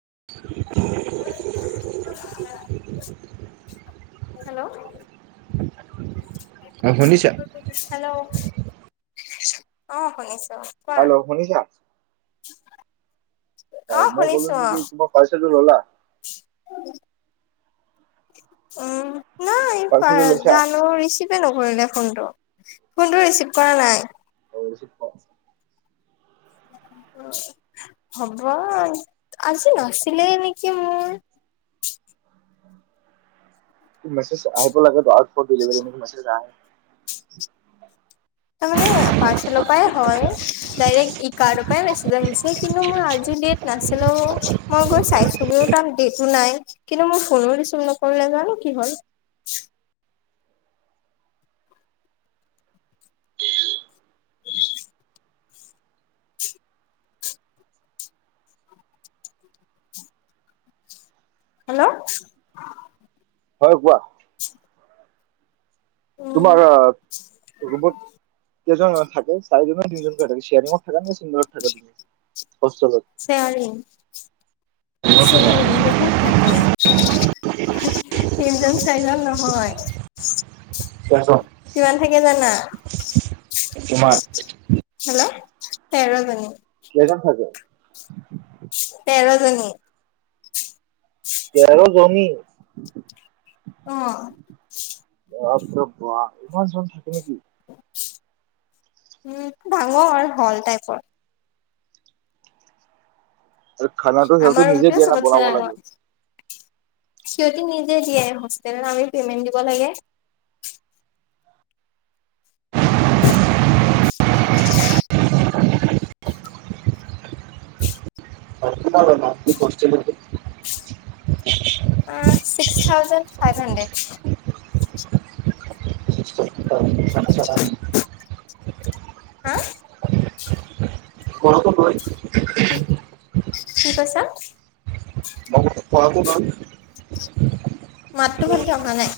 [inaudible] Hello. অ' শুনিছা? Hello অ' শুনিছো। কোৱা হেল্ল' শুনিছা? অ হয়, মই কলো শুনিছো অ নেকি তোমাৰ পাৰ্চেলটো ল'লা? [unintelligible] অ'। নাই। পাৰ্চেলটো লৈছা? জানো ৰিচিভে নকৰিলে! ফোনটো, ফোনটো ৰিচিভ কৰা নাই। [unintelligible] হ'ব। আজি নাচিলেই নেকি মোৰ! মেছেজ আহিব লাগেত' ডেলিভাৰী নেকি মেছেজ আহে। [unintelligible] তাৰ মানে পাৰ্চেলৰ পৰাই হয়। দাৰেক ই কাৰৰ পৰাই মেছেজ আহিছে। কিন্তু মই আজি ডেট নাছিলে অ। মই গৈ চাইছো গৈ তা'ত ডেটো নাই। কিন্তু মোৰ- দিছো নকৰিলে জানো কি হল। [unintelligible] হেল্ল' হয়, কোৱা? [unintelligible] উম তোমাৰ ৰোমত - কেইজন থাকে? চাৰিজন। চিৰিংঙ ত থাকা নে চিন্দৰত থাকা তুমি? হোষ্টেলত? চেয়াৰ ৰিং, চেয়াৰ ৰিং বহুত থাকে। তিনজন, চাৰিজন নহয়। [unintelligible] কিমান থাকে জানা? তোমাৰ- তেৰ'ৰ জনী। কেইটা থাকে? হয় নাই তেৰ'ৰ জনি। অঁহ। বাপৰে বা' ইমান ছোৱালী থাকে নেকি। উম' ডাঙৰ হ'ল টাইপৰ। আৰু খানাটো সিহঁত আমাৰ তি নিজে ৰুমটোৱে দিয়ে না চবতছে বনাব ডাঙৰ লাগে? সিহঁতি নিজে দিয়ে। হোষ্টেলত আমি পেমেন্ট দিব লাগে। কিমান লয় মাল্টি হোষ্টেলত? আঁহ ছিক্স থাউজেণ্ড, ফাইভ হণ্ড্ৰেড। [unintelligible] [unintelligible] [unintelligible] হা আঁ [unintelligible] কি' কি কৈছা? [unintelligible] মাতটো ভাল কে অহা নাই।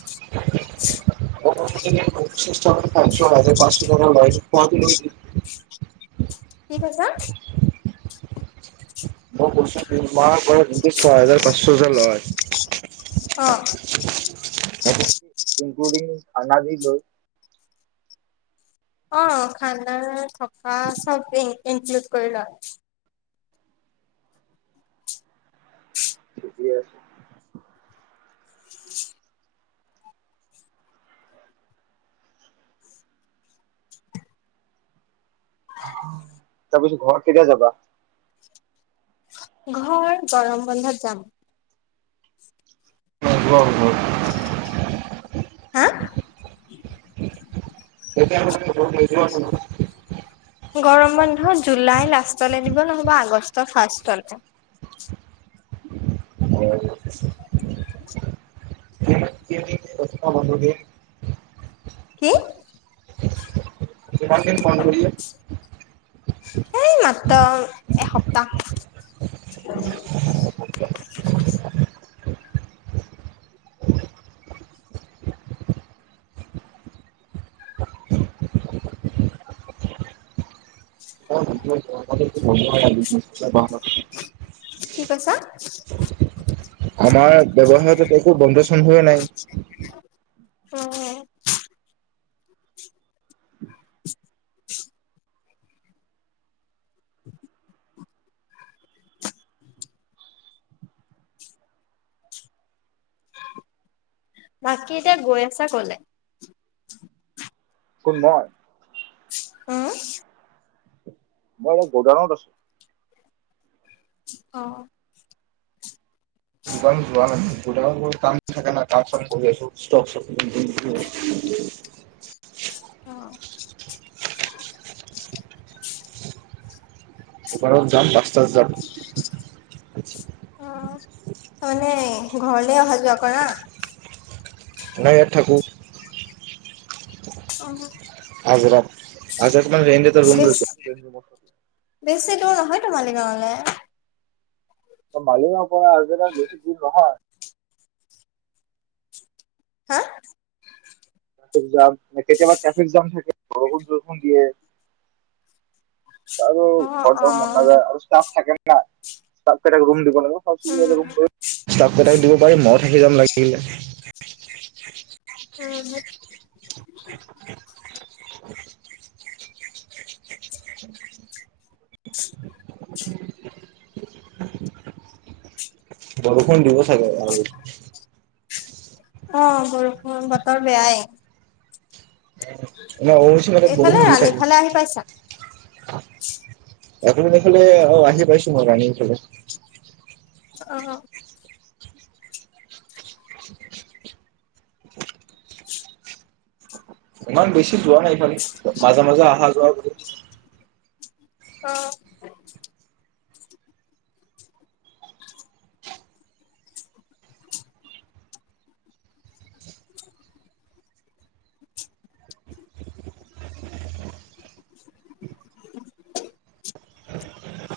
[unintelligible] কি কৈছা? মাহ পৰা ছয় হাজাৰ পাঁচশ হাজাৰ লয় অ। আনা দি গ অ, খানা থ কা, চপে। ইনক্লুড কৰিলা। ঠিকেই আছে। তাৰপিছত ঘৰত কেতিয়া যাবা? ঘৰ, গৰম বন্ধত যাম। ব ব [unintelligible] হা? তেতিয়া ল যোৱা ন [unintelligible] গৰম বন্ধ জুলাই লাষ্টলে দিব নহ'বা আগষ্টৰ ফাৰ্ষ্ট [unintelligible] চালকে হয়। [inaudible] মানুহ [unintelligible] কি? কিমান দিন বন্ধ বোলো? এই, মাত্ৰ এসপ্তাহ। [inaudible] আমাৰ কি কৈছা? ব্যৱসায়টোত একো বন্ধ-চনধয়ে নাই। উম। [inaudible] বাকী এতিয়া গৈ আছা, কলে? কোন মই? উম। মই এ গুদানত আছো। অ,। দোকান যোৱা নাই। গুদামত কাম থাকে ন, কাম-চাম কৰি আছো ষ্টক চ অ। দোকান ত যাম, দচটাত যাম। অ', মানে ঘৰলে অহা যোৱা কৰা? নাই, ইয়াত থাকোঁ। অ'। আজৰাত আজ [unintelligible] ৰৰুম বেছ লৈ বেছি দূৰ নহয়, তো মালি গাঁৱলে। মালিগাঁও পৰা আহিলে বেছি দূৰ নহয়। হা? ফে জাম কেতিয়াবা টেফিক জাম থাকে। বহুত বৰষুন দিয়ে। বাৰো অ', ঘৰত মন অ', নাযায় আৰু ষ্টাফ থাকে ন। না ইষ্টাফ কেইটা ৰোম দি। বয়খ সাঁচি এ উম। ৰোম লৈ, ইষ্টাপ কেইটা দিব। বাৰি মত হেইৰাম লাগিলে। [unintelligible] উম হু। [unintelligible] বৰষুণ দিব। চাগে আৰু। অ বৰষুণ, বতৰ বেয়াই। মই অচ মতত এইফালে বৰষুণ দি থাকে। ৰাণীফালে আহি পাইছা? এ খিনি দেখলে। অ আহি পাইছো মই ৰানিং খেলত। [unintelligible] অহ অ। উ [unintelligible] ইমান বেছি। যোৱা হেইখনি মাজে মাজে অহা যোৱাও। অ।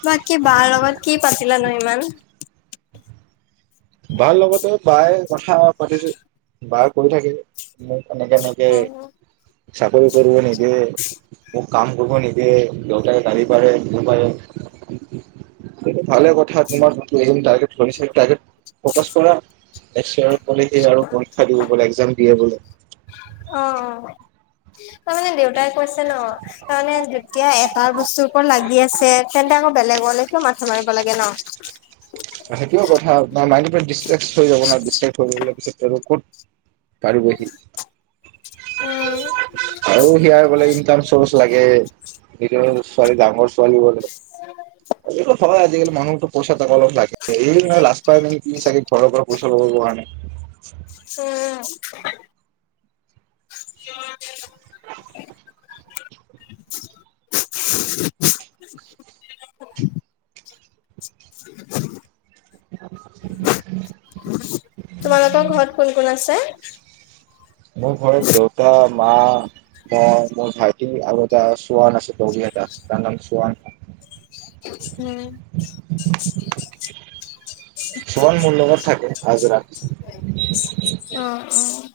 বাকী বাৰ লগত কি পাতিলা নো ইমান? বাৰ লগতে। পাই কথা পাতিছো। বাৰ কোন থাকে, মই। এনেকে এনেকে। উম, চা। কল কৰিব নিদিয়ে, ঔ। কাম কৰব নিদিয়ে দেউতাই গালি পাৰে, নাপাৰে, এইতো ভালে কথা তোমাৰ, লেওঁৰি টাৰগেট চলিছে টাৰগেট। ফকাচ কৰা। এক চেৰেল পলিতি আৰু পৰীক্ষা দিব বোলে এক্সাম দিয়ে বোলে। অ অ। তাৰমানে দেউতাই কৈছে ন তাৰমানে যেতিয়া এটা বস্তুৰ ওপত লাগি আছে, তেন্তে আকৌ বেলেগলে কীয় মাথা মাৰিব লাগে ন। সেইটোও কথা বা মাইনুটোৱে দেছেচ হৈ যাব ন দিছেগ হৈ গলে ক'ত। পাৰিবহি উম, আৰু সিআৰ বোলে ইনকাম চৰ্চ লাগে, সেইটো। ছোৱালী ডাঙৰ ছোৱালী বোলে। উ এইটো হয় [unintelligible] আজিকালি মানুহটো পইচা টকা অলপ লাগে। এই লাজ পাই নেকি তুমি চাগে ঘৰৰ পৰা পইচা লোৱা নাই। উম। [inaudible] [inaudible] তোমালোকৰ ঘৰত কোন কোন আছে? [inaudible] মোৰ ঘৰত দেউতা, মা, বা, মোৰ ভাইটি আৰু এটা চোৱান আছে দৌৰি এটা তাৰ নাম চোৱান! উম। চৱান মোৰ লগত থাকে আজৰা। অ',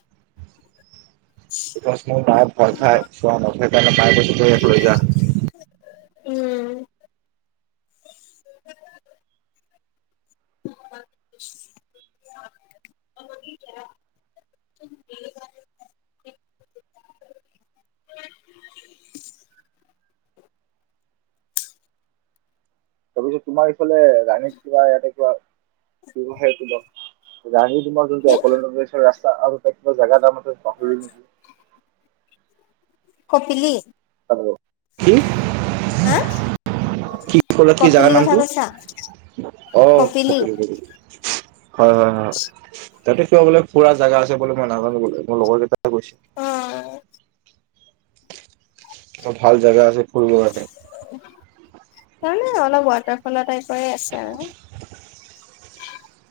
চ মোৰ মায় ভয় খায় চোৱানৰ সেইকাৰণে মায়ে কৈছে তই ইয়াক লৈ যা উম। তাৰপিছত তোমাৰ ইফালে ৰাণীত কিবা ইয়াতে কিবা ব্যৱসায় তোৰ ৰাণী তোমাৰ যোনটো কি একলেন যোনটো ৰাস্তা আৰু এ কিবা জোগা তাৰ মতে পাহৰিলোঁ নেকি কপিলি হেল্ল কি? হা কি? কি কলা কপিলি জেগাৰ কথা নামটো কৈছা অ কপিলি কপিলী কপিলী হয় হয় হয় তাতে কিবা বোলে ফুৰা জেগা আছে বুলে মই নাজানো বোলে মোৰ লগৰ কেইটা গৈছে অ'। ভাল জোগা আছে ফুৰিবৰ কাৰণে [inaudible] ন অলপ ৱাটাৰ ফলত প আছা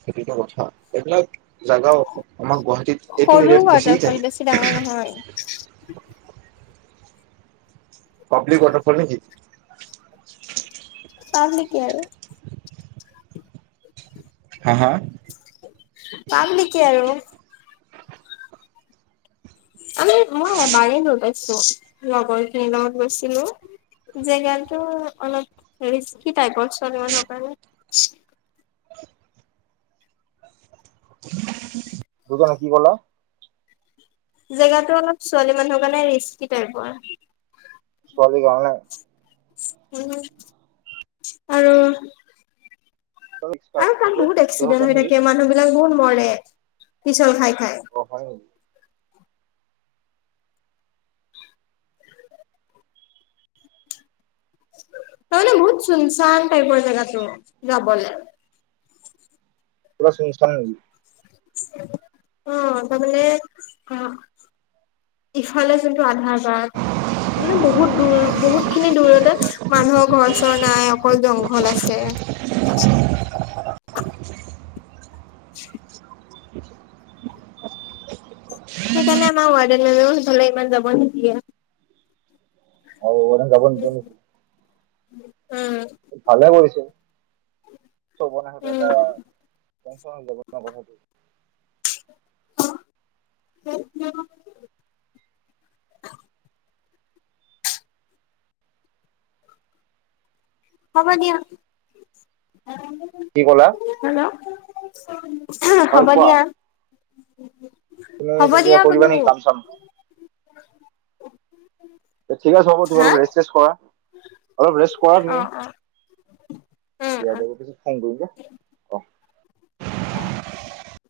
সেইটোৱেটো কথা এইবিলাক জাগাও আছে আমাৰ গুৱাহাটী সৰু ৱাটাৰফল বেছি ডাঙৰ নহয়। পাব্লিক ৱাটাৰফল নে কি। পাব্লিকে আৰু হা হা। পাব্লিকে আৰু। আমি মই এবাৰেই গৈ পাইছো লগৰ খিনিৰ লগত গৈছিলো জেগাটো অলপ ৰিস্কি টাইপৰ ছোৱালী মানুহৰ কাৰণে বুজা নাই কি কলা। জেগাতো অলপ ছোৱালী মানুহৰ কাৰণে ৰিস্কি টাইপৰ তুমি উম। আৰু আৰু তাত বহুত কিহৰ এক্সিডেন্ট হৈ কাৰণে থাকে ৰিস্ক মানুহ বিলাক বহুত মৰে পিছল খাই খাই অ হয় নি। তহ বহুত চুনচান টাইপৰ জেগাটো যাবলে পোৰা চোনচান নেকি অ তাৰমানে অ ইফালে যোনটো আধাৰ মানে বহুত দূৰ বহুত খিনি দূৰতে মানুহৰ ঘৰ চৰ নাই অকল জংঘল আছে [unintelligible] [unintelligible] সেইকাৰণে আমাৰ ইমান যাব নিদিয়ে [unintelligible] উম নেকি বনে সটো এটা কংচন জাৰ কথাটো অ [unintelligible] হ'ব দিয়া কি কলা ছ [inaudible] উমহ হয় হ'ব কোৱা দিয়া তুমি হ'ব এতিয়া কিবা দিয়া বোলো। কৰিবা নেকি কাম চাম [inaudible] ঠিক আছে হ'ব হা? তোমালোক ৰেষ্ট চেষ্ট কৰা অলপ ৰেষ্ট কৰা তুমি অ', অ', উম, উম।